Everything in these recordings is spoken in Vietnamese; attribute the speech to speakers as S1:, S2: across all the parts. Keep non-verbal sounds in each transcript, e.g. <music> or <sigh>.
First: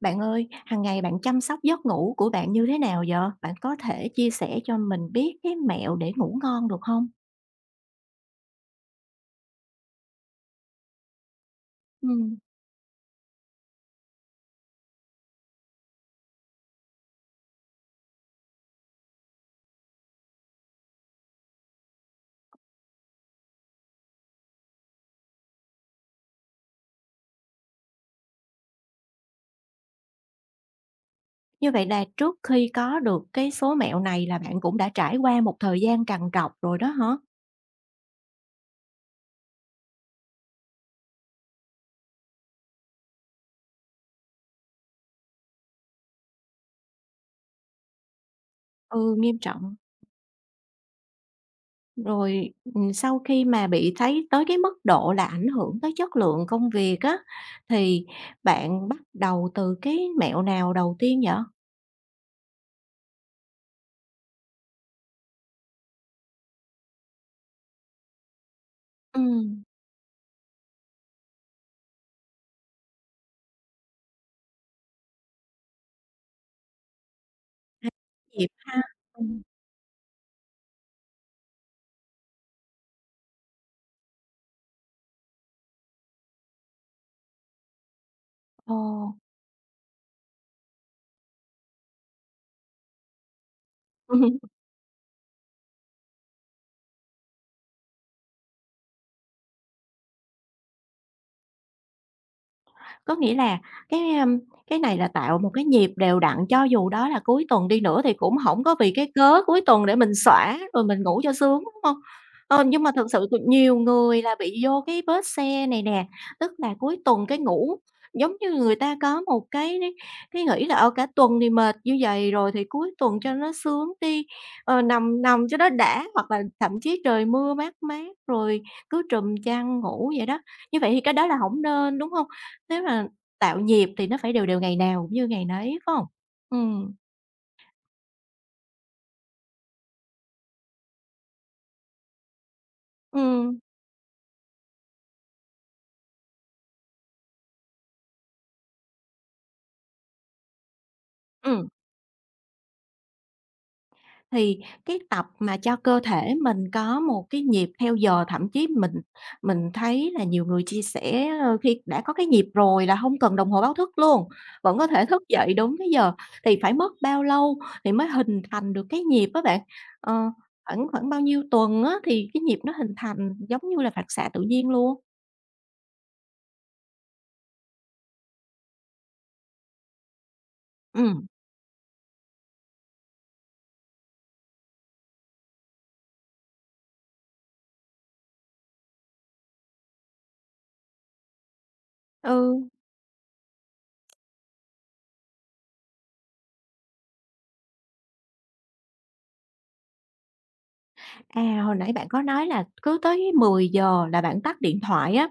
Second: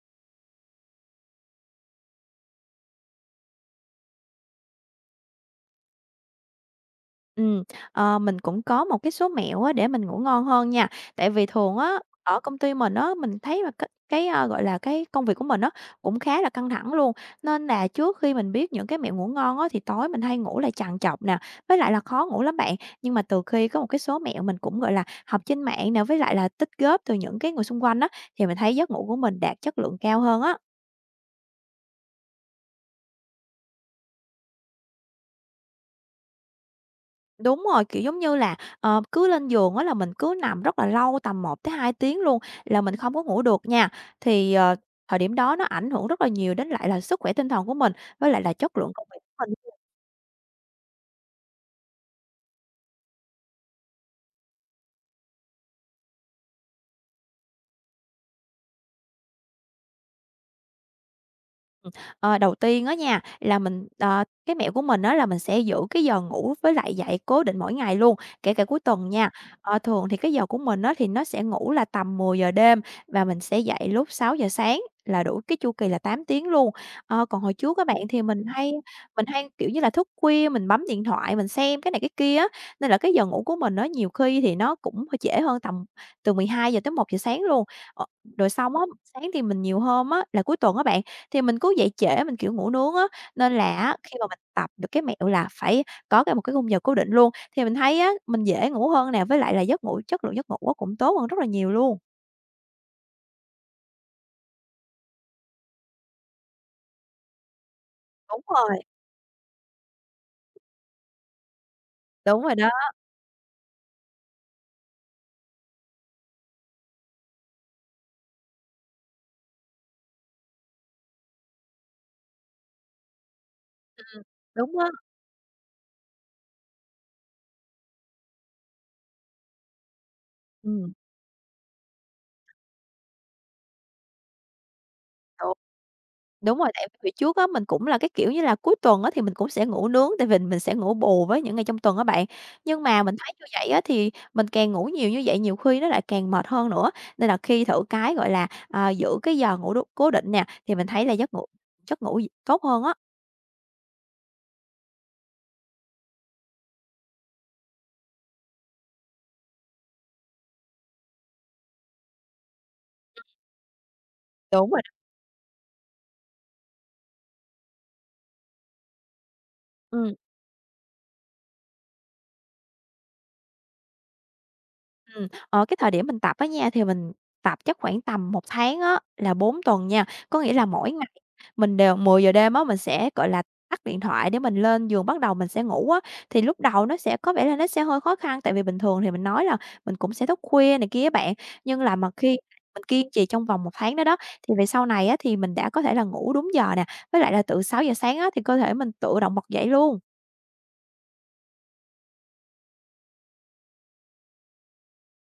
S1: Bạn ơi, hàng ngày bạn chăm sóc giấc ngủ của bạn như thế nào vậy? Bạn có thể chia sẻ cho mình biết cái mẹo để ngủ ngon được không?
S2: Ừm, mình cũng có một cái số mẹo á để mình ngủ ngon hơn nha. Tại vì thường á,
S1: Ừm,
S2: ở công ty mình á, mình thấy mà gọi là, cái công việc của mình á, cũng khá là căng thẳng luôn, nên là trước khi mình biết những cái mẹo ngủ ngon á, thì tối mình hay ngủ lại trằn trọc nè, với lại là khó ngủ lắm bạn. Nhưng mà từ khi có một cái số mẹo mình cũng, gọi là, học trên mạng nè, với lại là tích góp từ những cái người xung quanh á, thì mình thấy giấc ngủ của mình đạt chất lượng cao hơn á.
S1: Như vậy là trước khi có được cái số mẹo này là bạn cũng đã trải qua một thời gian trằn trọc rồi đó hả?
S2: Đúng rồi, kiểu, giống như là, cứ lên giường á là mình cứ nằm rất là lâu, tầm 1 tới 2 tiếng luôn, là mình không có ngủ được nha. Thì, ờ, thời điểm đó nó ảnh hưởng rất là nhiều đến lại là sức khỏe tinh thần của mình, với lại là chất lượng công
S1: Ừ,
S2: việc
S1: nghiêm
S2: của mình.
S1: trọng. Rồi, sau khi mà bị thấy tới cái mức độ là ảnh hưởng tới chất lượng công việc á, thì bạn bắt đầu từ cái mẹo nào đầu tiên vậy?
S2: Ờ, đầu tiên á nha, là mình cái mẹo của mình đó là mình sẽ giữ cái giờ ngủ với lại dậy cố định mỗi ngày luôn, kể cả cuối tuần nha.
S1: Ừm.
S2: Thường thì cái giờ của mình á thì nó sẽ ngủ là tầm 10 giờ đêm và mình sẽ dậy lúc 6 giờ sáng là đủ cái chu kỳ là 8 tiếng luôn. Còn hồi trước các bạn thì mình
S1: Dịp
S2: hay
S1: ha.
S2: mình
S1: Ừm.
S2: hay, kiểu như là, thức khuya, mình bấm điện thoại, mình xem cái này cái kia á, nên là cái giờ ngủ của mình nó nhiều khi thì nó cũng hơi trễ hơn tầm từ 12 giờ tới 1 giờ sáng luôn. Ờ, rồi
S1: Ồ.
S2: xong á, sáng thì mình nhiều hôm á là cuối tuần á bạn thì mình cứ dậy trễ, mình, kiểu, ngủ nướng á, nên là á khi mà mình
S1: <laughs>
S2: tập được cái mẹo là phải có một cái khung giờ cố định luôn, thì mình thấy á mình dễ ngủ hơn nè, với lại là giấc ngủ chất lượng giấc ngủ á cũng tốt hơn rất là nhiều luôn.
S1: Có nghĩa là cái, cái này là tạo một cái nhịp đều đặn, cho dù đó là cuối tuần đi nữa thì cũng
S2: Đúng
S1: hổng có
S2: rồi,
S1: vì cái cớ cuối tuần để mình xõa rồi mình ngủ cho sướng, đúng hông?
S2: đúng rồi
S1: Ờ,
S2: đó,
S1: nhưng mà thực sự cũng nhiều người là bị vô cái vết xe này nè, tức là cuối tuần cái ngủ giống như người ta có một cái nghĩ là, cả tuần thì mệt như vầy rồi thì cuối tuần cho nó sướng
S2: ừm,
S1: đi,
S2: đúng á,
S1: nằm nằm cho nó đã, hoặc là thậm chí trời mưa mát mát rồi cứ trùm chăn ngủ vậy đó. Như vậy
S2: ừm,
S1: thì cái đó là hổng nên, đúng hông? Nếu mà tạo nhịp thì nó phải đều đều ngày nào cũng như ngày
S2: đúng.
S1: nấy, phải hông?
S2: Đúng rồi, tại
S1: Ừm,
S2: vì trước á, mình cũng là cái kiểu như là cuối tuần á, thì mình cũng sẽ ngủ nướng, tại vì mình sẽ ngủ bù với những ngày trong tuần á bạn. Nhưng mà mình thấy như
S1: ừm,
S2: vậy á, thì mình càng ngủ nhiều như vậy nhiều khi nó lại càng mệt hơn nữa, nên là khi thử cái, gọi là, giữ cái giờ ngủ đ cố định nè, thì mình thấy là giấc ngủ
S1: ừm,
S2: giấc ngủ tốt hơn á.
S1: thì cái tập mà cho cơ thể mình có một cái nhịp theo giờ, thậm chí mình thấy là nhiều người chia sẻ, khi đã có cái nhịp rồi là hông cần đồng hồ báo thức luôn,
S2: Đúng
S1: vẫn
S2: rồi
S1: có
S2: đó,
S1: thể thức dậy đúng cái giờ, thì phải mất bao lâu thì mới hình thành được cái nhịp á bạn?
S2: ừm.
S1: Ờ, khoảng khoảng bao nhiêu tuần á thì cái nhịp nó hình thành giống như là phản xạ tự nhiên luôn?
S2: Ờ, cái thời điểm mình tập á nha, thì mình tập chắc khoảng tầm 1 tháng á, là 4 tuần nha. Có nghĩa là mỗi ngày
S1: Ừm,
S2: mình đều 10 giờ đêm á, mình sẽ, gọi là, tắt điện thoại để mình lên giường bắt đầu mình sẽ ngủ á. Thì lúc đầu nó sẽ có vẻ là nó sẽ hơi khó khăn, tại vì bình thường thì mình nói là mình cũng sẽ thức khuya này kia bạn, nhưng là mà khi
S1: ừ.
S2: mình kiên trì trong vòng 1 tháng đó đó, thì về sau này á, thì mình đã có thể là ngủ đúng giờ nè, với lại là từ 6 giờ sáng á, thì cơ thể mình tự động bật dậy luôn.
S1: À, hồi nãy bạn có nói là cứ tới 10 giờ là bạn tắt điện thoại á,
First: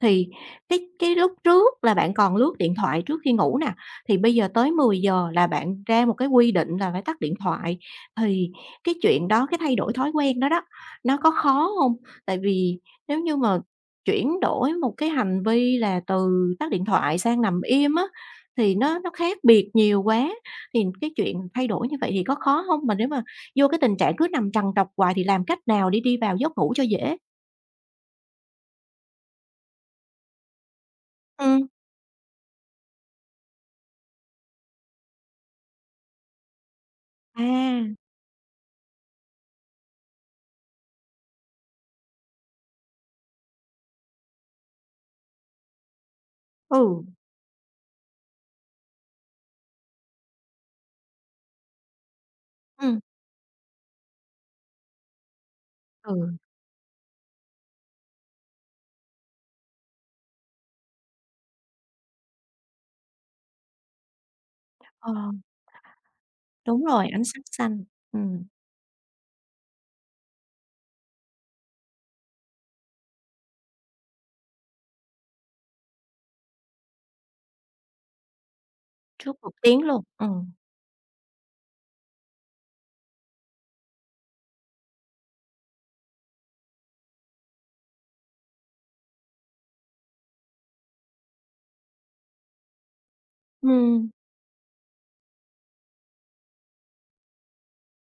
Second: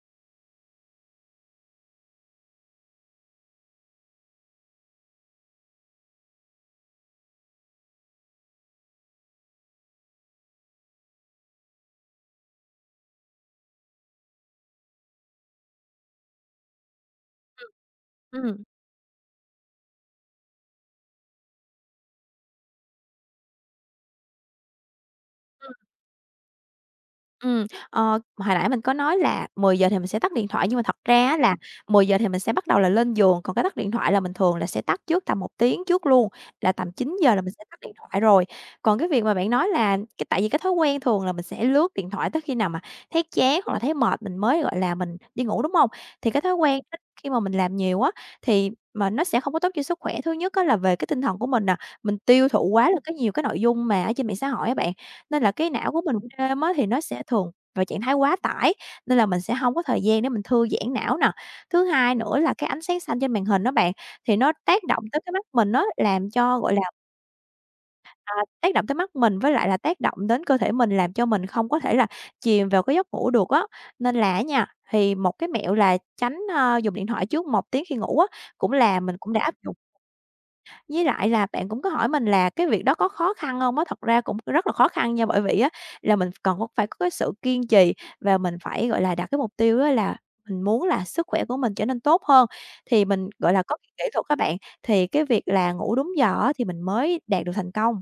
S1: thì cái lúc trước là bạn còn lướt điện thoại trước khi ngủ nè, thì bây giờ tới 10 giờ là bạn ra một cái quy định là phải tắt điện thoại, thì cái chuyện đó, cái thay đổi thói quen đó đó, nó có khó không? Tại vì nếu như mà chuyển đổi một cái hành vi là từ tắt điện thoại sang nằm im á,
S2: Ừm.
S1: thì nó khác biệt nhiều quá, thì cái chuyện thay đổi như vậy thì có khó không? Mà nếu mà vô cái tình trạng cứ nằm trằn trọc hoài thì làm cách nào để đi vào giấc ngủ cho dễ?
S2: Ờ, hồi nãy mình có nói là 10 giờ thì mình sẽ tắt điện thoại, nhưng mà thật ra á là
S1: Ừm.
S2: 10 giờ thì mình sẽ bắt đầu là lên giường, còn cái tắt điện thoại là mình thường là sẽ tắt trước tầm 1 tiếng trước luôn, là tầm 9 giờ là mình sẽ tắt
S1: À,
S2: điện thoại rồi. Còn cái việc mà bạn nói là cái tại vì cái thói quen thường là mình sẽ lướt điện thoại tới khi nào mà thấy chán hoặc là thấy mệt mình mới, gọi là, mình đi ngủ, đúng hông? Thì cái thói quen đó
S1: ừ,
S2: khi mà mình làm nhiều á, thì mà nó sẽ không có tốt cho sức khỏe. Thứ nhất á là về cái tinh thần của mình nè, mình tiêu thụ quá là
S1: ừm.
S2: cái nhiều cái nội dung mà ở trên mạng xã hội á bạn, nên là cái não của mình buổi
S1: Ừ,
S2: đêm á thì nó sẽ thường vào trạng thái quá tải, nên là mình sẽ hông có thời gian để mình thư giãn não nè. Thứ hai nữa là cái ánh sáng xanh trên màn hình á bạn, thì nó tác động
S1: ờ,
S2: tới cái mắt mình á, làm cho, gọi là,
S1: đúng rồi, ánh sáng xanh, ừm,
S2: tác động tới mắt mình với lại là tác động đến cơ thể mình, làm cho mình không có thể là chìm vào cái giấc ngủ được á. Nên là á nha, thì một cái mẹo là tránh, dùng điện thoại trước 1 tiếng khi ngủ á, cũng là mình
S1: trước
S2: cũng đã
S1: một
S2: áp dụng
S1: tiếng luôn.
S2: với lại là bạn cũng có hỏi mình là cái việc đó có khó khăn không á? Thật ra cũng rất là khó khăn nha, bởi vì á là mình còn có phải có cái sự kiên trì và mình phải, gọi là, đặt cái mục tiêu á là mình muốn là sức khỏe của mình trở nên tốt hơn. Thì mình, gọi là, có kỹ
S1: Ừm,
S2: thuật các bạn, thì cái việc là ngủ đúng giờ á thì mình mới đạt được thành công.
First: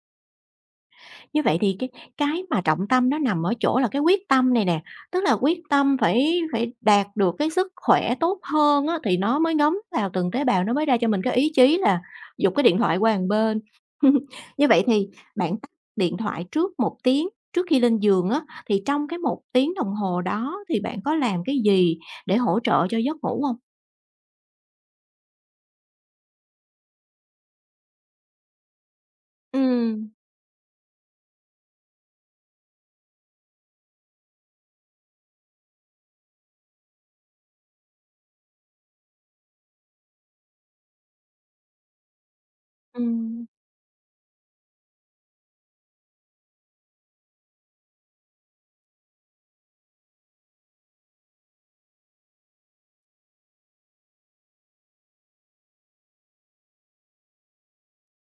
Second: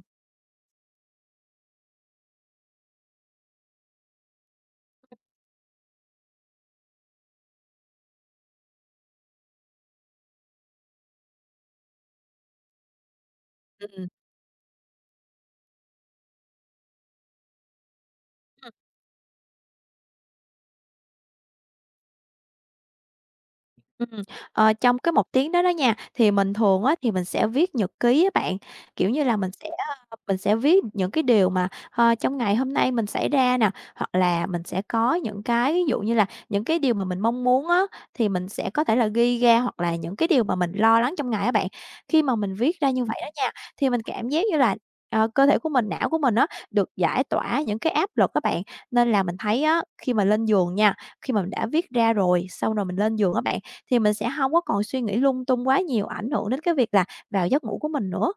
S1: Như vậy thì cái mà trọng tâm nó nằm ở chỗ là cái quyết tâm này nè, tức là quyết tâm phải phải đạt được cái sức khỏe tốt hơn á, thì nó mới ngấm vào từng tế bào, nó mới ra cho mình cái ý chí là giục cái điện thoại qua một bên.
S2: Ừm.
S1: <laughs> Như vậy thì bạn tắt điện thoại trước 1 tiếng trước khi lên giường á, thì trong cái 1 tiếng đồng hồ đó thì bạn có làm cái gì để hỗ trợ cho giấc ngủ không?
S2: Ừm, trong cái 1 tiếng đó đó nha, thì mình thường á, thì mình sẽ viết nhật ký á bạn, kiểu như là, mình sẽ,
S1: Ừm,
S2: mình sẽ viết những cái điều mà, trong ngày hôm nay mình xảy ra nè, hoặc là mình sẽ có những cái ví dụ như là những cái điều mà mình mong muốn á, thì mình sẽ có thể là ghi ra, hoặc là những cái điều mà mình lo lắng trong ngày á bạn. Khi mà mình viết ra như vậy đó
S1: ừm.
S2: nha, thì mình cảm giác như là, cơ thể của mình, não của mình á, được giải tỏa những cái áp lực các bạn. Nên là mình thấy á, khi mà lên giường nha, khi mà mình đã viết ra rồi, xong rồi mình lên giường á bạn, thì mình sẽ hông có còn suy nghĩ lung tung quá nhiều, ảnh hưởng đến cái việc là vào giấc ngủ của mình nữa.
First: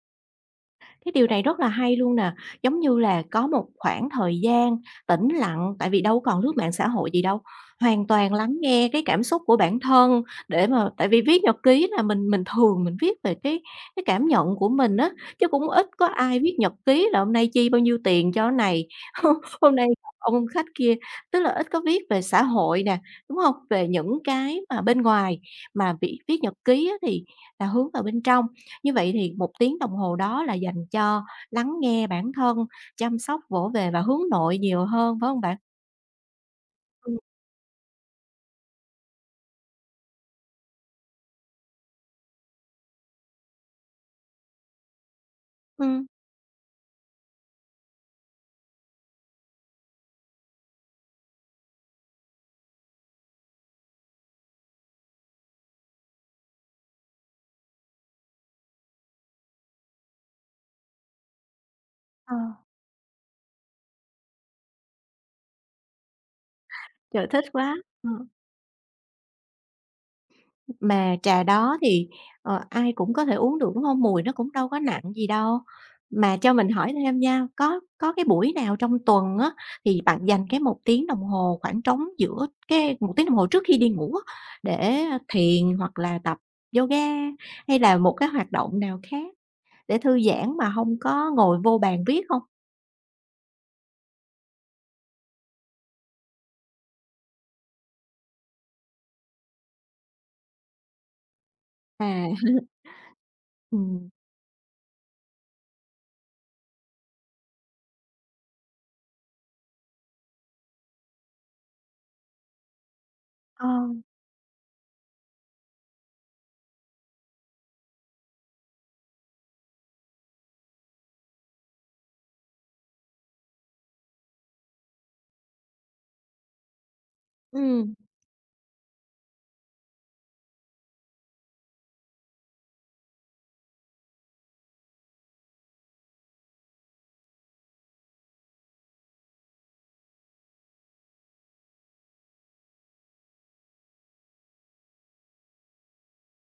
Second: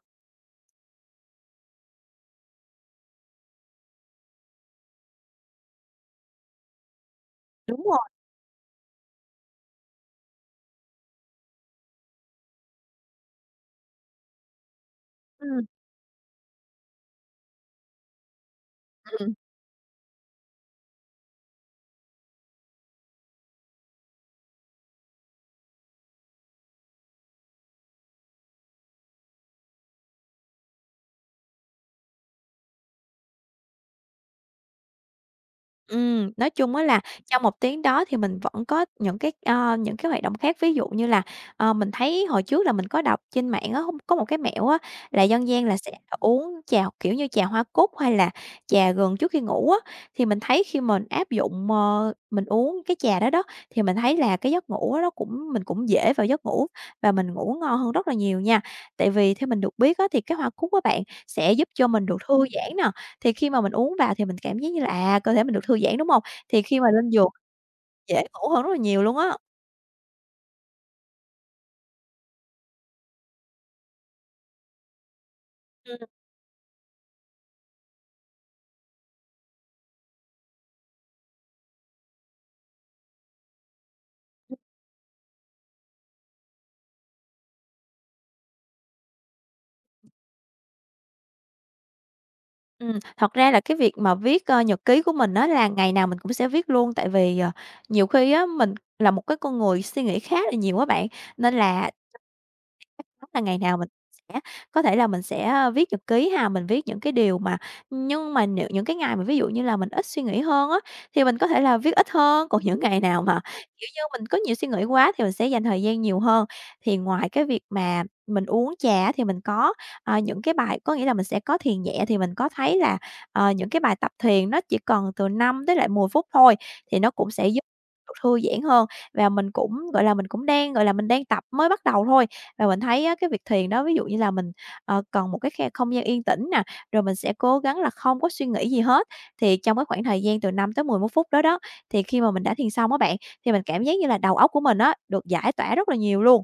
S1: Cái điều này rất là hay luôn nè, giống như là có một khoảng thời gian tĩnh lặng, tại vì đâu còn lướt mạng xã hội gì đâu,
S2: Đúng rồi.
S1: hoàn toàn lắng nghe cái cảm xúc của bản thân để mà tại vì viết nhật ký là mình thường mình viết về cái cảm nhận của mình á, chứ
S2: Ừm.
S1: cũng ít có ai viết nhật ký là hôm nay chi bao nhiêu tiền cho cái này, <laughs> hôm nay gặp ông khách kia, tức là ít có viết về xã hội nè, đúng không? Về những cái mà bên ngoài, mà viết viết nhật ký á thì là hướng vào bên trong. Như vậy thì 1 tiếng đồng hồ đó là dành cho lắng nghe bản thân, chăm sóc, vỗ về và hướng nội nhiều hơn, phải hông bạn?
S2: Nói chung á là
S1: Ừ,
S2: trong 1 tiếng đó thì mình vẫn có những cái, những cái hoạt động khác. Ví dụ như là, mình thấy hồi trước là mình có đọc trên mạng á, hông có một cái mẹo á, là dân gian là sẽ
S1: ừm.
S2: uống trà, kiểu như, trà hoa cúc hay là trà gừng trước khi ngủ á. Thì mình thấy khi mình áp dụng, mình uống cái trà đó đó, thì mình thấy là cái giấc ngủ á nó cũng mình cũng dễ vào giấc ngủ và mình ngủ ngon hơn rất là nhiều nha. Tại vì theo mình được biết á, thì cái hoa cúc á bạn, sẽ giúp cho mình được
S1: Ờ.
S2: thư giãn nè, thì khi mà mình uống vào thì mình cảm giác như là, cơ thể mình được thư giãn, đúng hông? Thì khi mà lên
S1: Trời,
S2: giường
S1: thích quá! Ờ.
S2: dễ ngủ hơn rất là nhiều luôn á.
S1: Mà trà đó thì, ai cũng có thể uống được, đúng không? Mùi nó cũng đâu có nặng gì đâu.
S2: Ừm.
S1: Mà cho mình hỏi thêm nha, có cái buổi nào trong tuần á, thì bạn dành cái 1 tiếng đồng hồ khoảng trống giữa cái 1 tiếng đồng hồ trước khi đi ngủ á, để thiền hoặc là tập yoga hay là một cái hoạt động nào khác? Để thư giãn mà không có ngồi vô bàn viết không?
S2: Thật ra là cái việc mà viết, nhật ký của mình á là ngày nào mình cũng sẽ viết luôn, tại vì, nhiều khi á, mình là một cái con người suy nghĩ khá là nhiều á bạn, nên là
S1: À.
S2: chắc chắn là ngày nào mình
S1: Ừm,
S2: sẽ có thể là mình sẽ, viết nhật ký ha, mình viết những cái điều mà nhưng mà nếu những cái ngày mà ví dụ như là mình ít suy nghĩ hơn á, thì mình có thể là viết ít hơn, còn những ngày nào mà,
S1: ờ,
S2: kiểu như, mình có nhiều suy nghĩ quá thì mình sẽ dành thời gian nhiều hơn. Thì ngoài cái việc mà mình uống trà á thì mình có, những cái bài có nghĩa là mình sẽ có thiền nhẹ thì mình có thấy là, những cái bài tập thiền nó chỉ cần từ 5 tới lại 10 phút thôi, thì nó cũng sẽ giúp
S1: ừm,
S2: thư giãn hơn. Và mình cũng, gọi là, mình cũng đang, gọi là, mình đang tập mới bắt đầu thôi, và mình thấy á cái việc thiền đó, ví dụ như là mình, cần một cái khe không gian yên tĩnh nè, rồi mình sẽ cố gắng là không có suy nghĩ gì hết. Thì trong cái khoảng thời gian từ 5 tới 11 phút đó đó, thì khi mà mình đã thiền xong á bạn, thì mình cảm giác như là đầu óc của mình á, được giải tỏa rất là nhiều luôn.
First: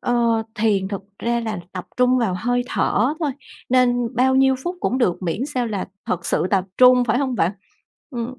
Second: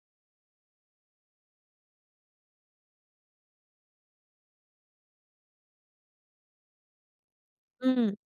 S1: ờ, Thiền thực ra là tập trung vào hơi thở thôi, nên bao nhiêu phút cũng được miễn sao là thật sự tập trung, phải không bạn?
S2: Ừm.
S1: Ừm,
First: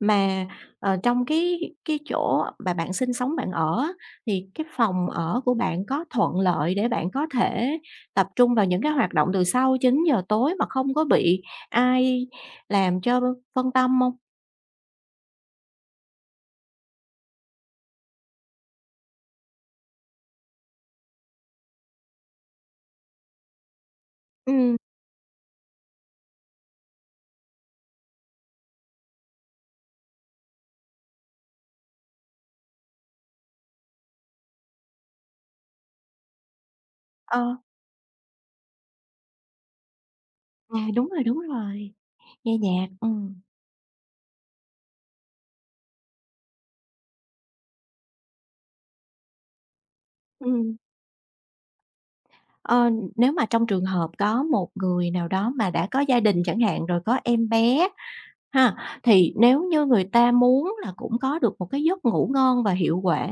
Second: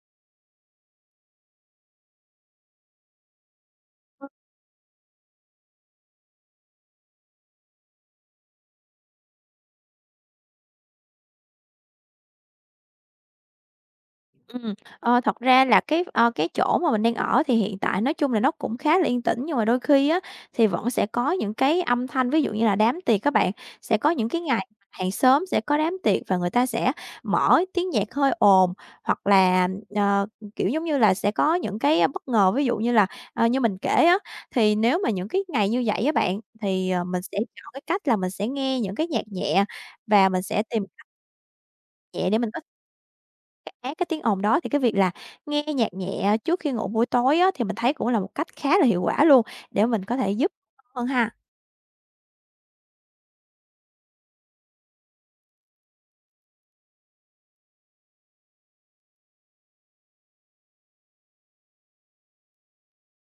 S1: mà, trong cái chỗ mà bạn sinh sống, bạn ở á, thì cái phòng ở của bạn có thuận lợi để bạn có thể tập trung vào những cái hoạt động từ sau 9 giờ tối mà không có bị ai làm cho phân tâm không?
S2: Ừm, thật ra là cái chỗ mà mình đang ở thì hiện tại nói chung là nó cũng khá là yên tĩnh, nhưng mà đôi khi á, thì vẫn sẽ có những cái âm thanh, ví dụ như là đám tiệc các bạn. Sẽ có những cái ngày
S1: Ừm,
S2: hàng xóm sẽ có đám tiệc và người ta sẽ mở tiếng nhạc hơi ồn, hoặc là, ờ, kiểu, giống như là, sẽ có những cái bất ngờ, ví dụ như là, như mình kể á, thì nếu mà những cái ngày như vậy á bạn, thì, mình sẽ
S1: ờ.
S2: chọn cái cách là mình sẽ nghe những cái nhạc nhẹ và mình sẽ
S1: À,
S2: tìm
S1: đúng rồi,
S2: nhẹ để mình
S1: nghe
S2: có
S1: nhạc.
S2: cái át cái tiếng ồn đó thì cái việc là nghe nhạc nhẹ trước khi ngủ buổi tối á, thì mình thấy cũng là một cách khá là hiệu quả luôn để mình có thể giúp
S1: Ừm.
S2: hơn ha.
S1: Ờ, nếu mà trong trường hợp có một người nào đó mà đã có gia đình chẳng hạn, rồi có em bé ha, thì nếu như người ta muốn là cũng có được một cái giấc ngủ ngon và hiệu quả,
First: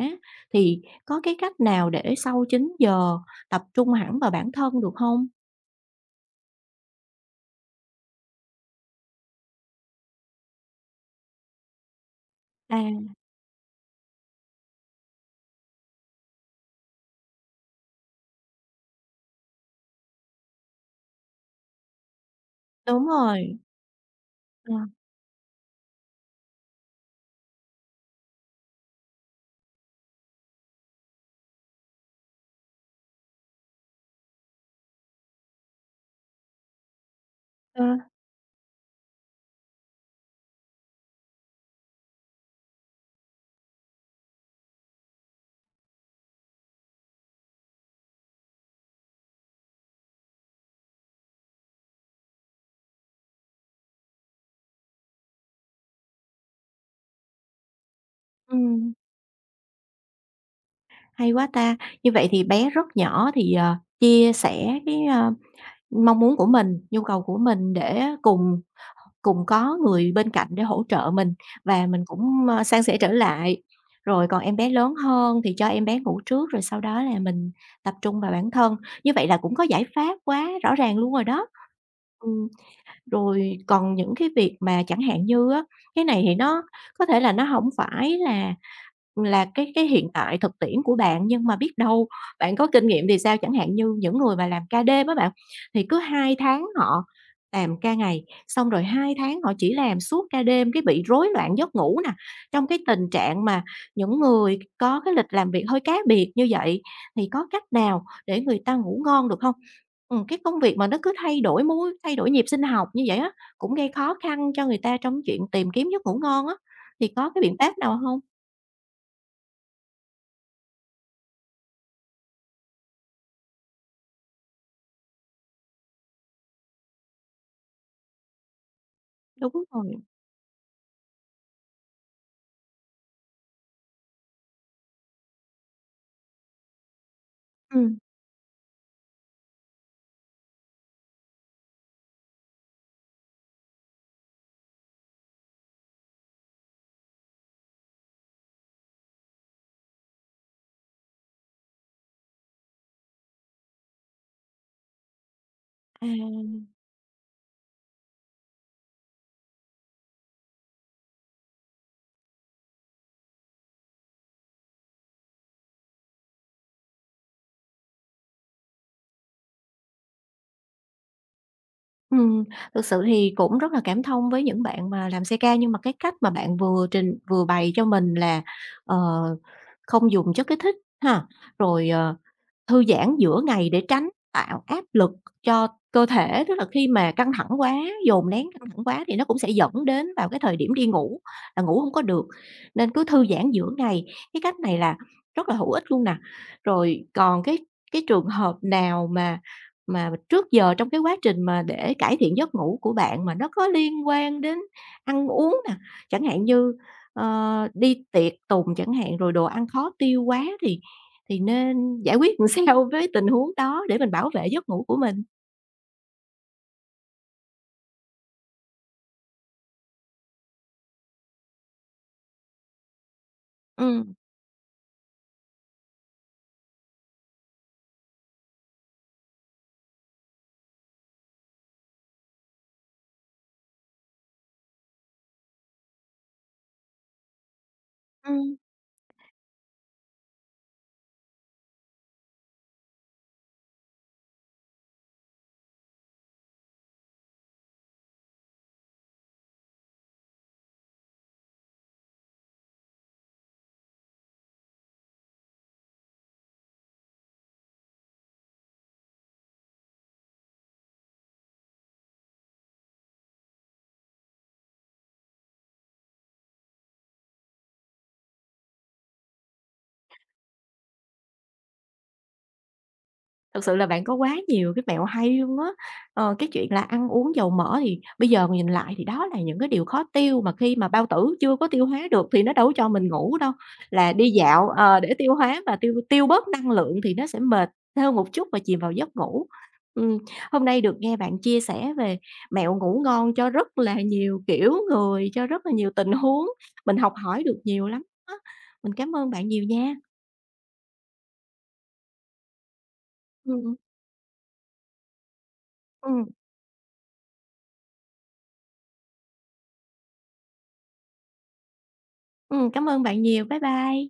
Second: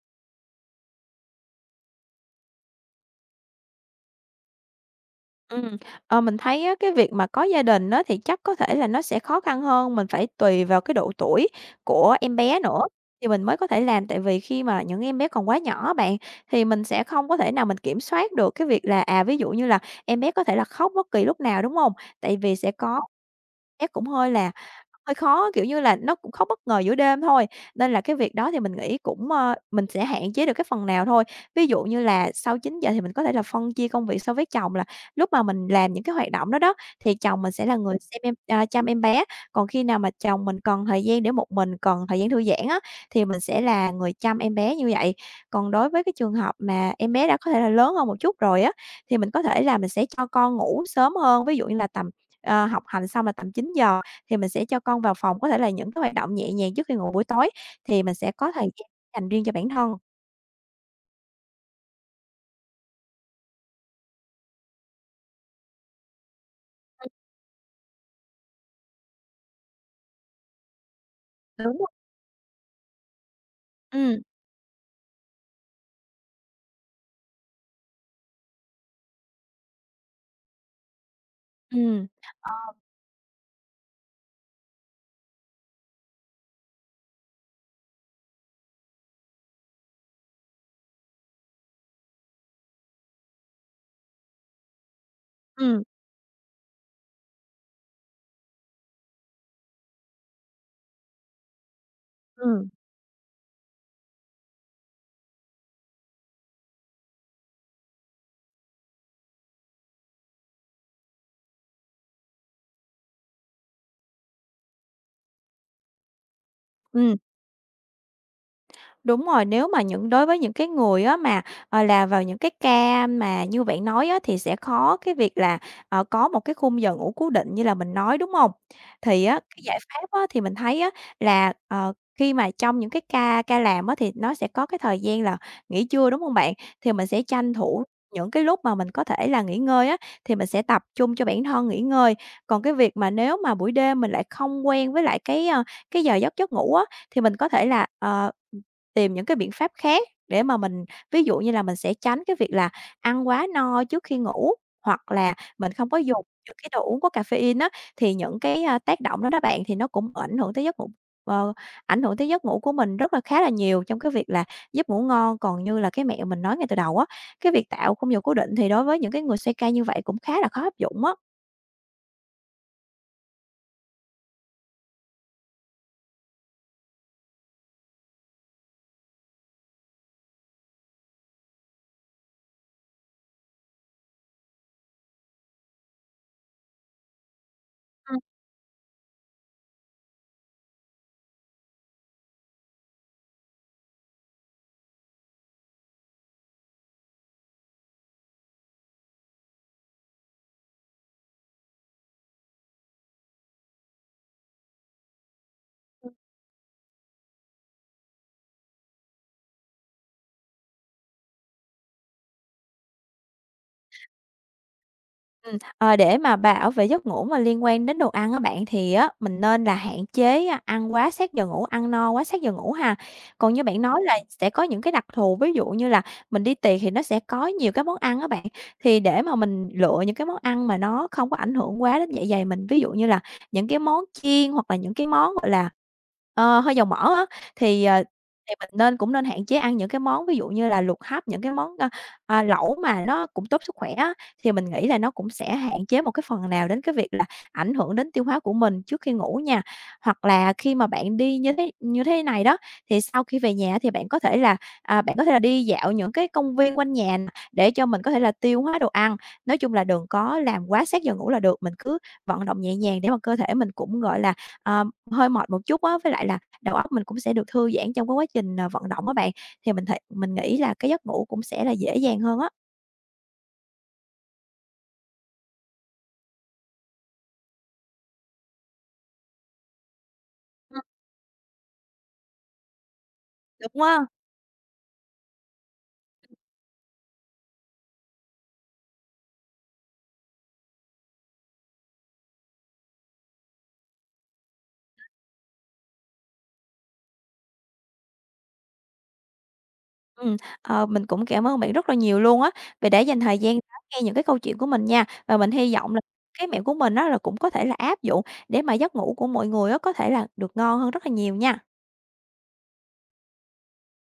S1: thì có cái cách nào để sau 9 giờ tập trung hẳn vào bản thân được không?
S2: Ừm, mình thấy á, cái việc mà có gia đình á, thì chắc có thể là nó sẽ khó khăn hơn, mình phải tùy vào cái độ tuổi của em bé nữa
S1: À.
S2: thì mình mới có thể làm. Tại vì khi mà những em bé còn quá nhỏ bạn, thì mình sẽ không có thể nào mình kiểm soát được cái việc là, ví dụ như là em bé có thể là khóc bất kỳ lúc nào, đúng không? Tại vì sẽ có
S1: Đúng rồi,
S2: chắc cũng hơi là
S1: ờ,
S2: hơi khó, kiểu như là, nó cũng khó bất ngờ giữa đêm thôi, nên là cái việc đó thì mình nghĩ cũng, mình sẽ hạn chế được cái phần nào thôi. Ví dụ như là sau 9 giờ thì mình có thể là phân chia công việc so với chồng là lúc mà mình làm những cái hoạt động đó đó, thì chồng mình sẽ là
S1: ờ.
S2: người xem em à, chăm em bé, còn khi nào mà chồng mình cần thời gian để một mình, cần thời gian thư giãn á, thì mình sẽ là người chăm em bé như vậy. Còn đối với cái trường hợp mà em bé đã có thể là lớn hơn một chút rồi á, thì mình có thể là mình sẽ cho con ngủ sớm hơn, ví dụ như là tầm học hành xong là tầm 9 giờ thì mình sẽ cho con vào phòng, có thể là những cái hoạt động nhẹ nhàng trước khi ngủ buổi tối thì mình sẽ có thời gian
S1: ừm,
S2: dành riêng cho bản thân.
S1: Hay quá ta! Như vậy thì bé rất nhỏ thì, chia sẻ cái, mong muốn của mình, nhu cầu của mình để cùng cùng có người bên cạnh để hỗ trợ mình
S2: Đúng
S1: và
S2: rồi.
S1: mình cũng, san sẻ trở lại.
S2: Ừm,
S1: Rồi còn em bé lớn hơn thì cho em bé ngủ trước, rồi sau đó là mình tập trung vào bản thân, như vậy là cũng có giải pháp quá rõ ràng luôn rồi đó.
S2: ừm,
S1: Ừ. Rồi còn những cái việc mà chẳng hạn như á, cái này thì nó có thể là nó hổng phải là cái hiện tại thực tiễn của bạn, nhưng mà biết đâu bạn có kinh nghiệm thì sao? Chẳng hạn như những người mà làm ca đêm á bạn,
S2: ừm,
S1: thì cứ 2 tháng họ làm ca ngày, xong rồi 2 tháng họ chỉ làm suốt ca đêm, cái bị rối loạn giấc ngủ nè, trong
S2: ừm,
S1: cái tình trạng mà những người có cái lịch làm việc hơi cá biệt như vậy, thì có cách nào để người ta ngủ ngon được hông? Cái công việc mà nó cứ thay đổi múi thay đổi nhịp sinh học như vậy á, cũng gây khó khăn cho người ta trong chuyện tìm kiếm giấc ngủ ngon á, thì
S2: ừm.
S1: có cái biện pháp nào không?
S2: Đúng rồi, nếu mà đối với những cái người á mà, là vào những cái ca mà như bạn nói á, thì sẽ khó cái việc là, có một cái khung giờ ngủ cố định như là mình nói, đúng không? Thì á, cái
S1: Đúng
S2: giải
S1: rồi.
S2: pháp á, thì mình thấy á, là, khi mà trong những cái ca ca làm á, thì nó sẽ có cái thời gian là nghỉ trưa, đúng không bạn? Thì mình sẽ tranh thủ
S1: Ừm.
S2: những cái lúc mà mình có thể là nghỉ ngơi á, thì mình sẽ tập trung cho bản thân nghỉ ngơi. Còn cái việc mà nếu mà buổi đêm mình lại không quen với lại cái giờ giấc giấc ngủ á, thì mình có thể là, tìm những cái biện pháp khác để mà mình ví dụ như là mình sẽ tránh cái việc là ăn quá no trước khi ngủ, hoặc là mình không có dùng
S1: À.
S2: những cái đồ uống có caffeine á, thì những cái tác động đó đó bạn, thì nó cũng ảnh hưởng tới giấc ngủ ờ, ảnh hưởng tới giấc ngủ của mình rất là khá là nhiều trong cái việc là giúp ngủ ngon. Còn như là cái mẹo mình nói ngay từ đầu á, cái việc tạo khung giờ cố định thì đối với những cái người xoay ca như vậy cũng khá là khó áp dụng á.
S1: Ừm, Thực sự thì cũng rất là cảm thông với những bạn mà làm xê ca nhưng mà cái cách mà bạn vừa trình vừa bày cho mình là, ờ, không dùng chất kích thích ha, rồi, thư giãn giữa ngày để tránh tạo áp lực cho cơ thể, tức là khi mà căng thẳng quá, dồn nén căng thẳng quá thì nó cũng sẽ dẫn đến vào cái thời điểm đi ngủ là ngủ không có được, nên cứ thư giãn giữa ngày. Cái cách này là rất là hữu ích luôn nè. Rồi còn cái trường hợp nào mà trước giờ trong cái quá trình mà để cải thiện giấc ngủ của bạn mà nó có liên quan đến ăn uống nè, chẳng hạn như, đi tiệc tùng chẳng hạn, rồi đồ ăn khó tiêu quá thì nên giải quyết làm sao với tình huống đó để mình bảo vệ giấc ngủ của mình.
S2: Ờ, để mà bảo vệ giấc ngủ mà liên quan đến đồ ăn á bạn, thì á, mình nên là hạn chế ăn quá sát giờ ngủ, ăn no quá sát giờ ngủ ha. Còn như bạn nói
S1: Ừm.
S2: là sẽ có những cái đặc thù, ví dụ như là mình đi tiệc thì nó sẽ có nhiều cái món ăn á bạn, thì để mà mình lựa những cái món ăn mà nó không có ảnh hưởng quá đến dạ dày mình, ví dụ như là những cái món chiên hoặc là những cái món, gọi là, hơi dầu mỡ á, thì, thì
S1: Ừm.
S2: mình cũng nên hạn chế ăn những cái món ví dụ như là luộc hấp, những cái món lẩu mà nó cũng tốt sức khỏe á. Thì mình nghĩ là nó cũng sẽ hạn chế một cái phần nào đến cái việc là ảnh hưởng đến tiêu hóa của mình trước khi ngủ nha. Hoặc là khi mà bạn đi như thế này đó, thì sau khi về nhà thì bạn có thể là, bạn có thể là đi dạo những cái công viên quanh nhà nè, để cho mình có thể là tiêu hóa đồ ăn. Nói chung là đừng có làm quá sát giờ ngủ là được, mình cứ vận động nhẹ nhàng để mà cơ thể mình cũng, gọi là, ờ, hơi mệt một chút á, với lại là đầu óc mình cũng sẽ được thư giãn trong cái quá trình, vận động á bạn. Thì mình nghĩ là cái giấc ngủ cũng sẽ là dễ dàng hơn á.
S1: Thực sự là bạn có quá nhiều cái mẹo hay luôn á. Ờ, cái chuyện là ăn uống dầu mỡ thì bây giờ mà nhìn lại thì đó là những cái điều khó tiêu mà khi
S2: Ừm,
S1: mà bao tử chưa có tiêu hóa được thì nó đâu có cho mình ngủ đâu.
S2: đúng á.
S1: Là đi dạo, để tiêu hóa và tiêu tiêu bớt năng lượng thì nó sẽ mệt hơn một chút và chìm vào giấc ngủ. Ừm, Hôm nay được nghe bạn chia sẻ về mẹo ngủ ngon cho rất là nhiều kiểu người, cho rất là nhiều tình huống, mình học hỏi được nhiều lắm á. Mình cảm ơn bạn nhiều nha.
S2: Ừm, mình cũng cảm ơn bạn rất là nhiều luôn á, vì đã dành thời gian
S1: Ừm, ừm,
S2: lắng nghe những cái câu chuyện của mình nha. Và mình hy vọng là
S1: ừm,
S2: cái mẹo của mình á là cũng có thể là áp dụng để mà giấc ngủ của mọi người á có thể là được ngon hơn rất là nhiều nha.
S1: Cảm ơn bạn nhiều. Bye bye.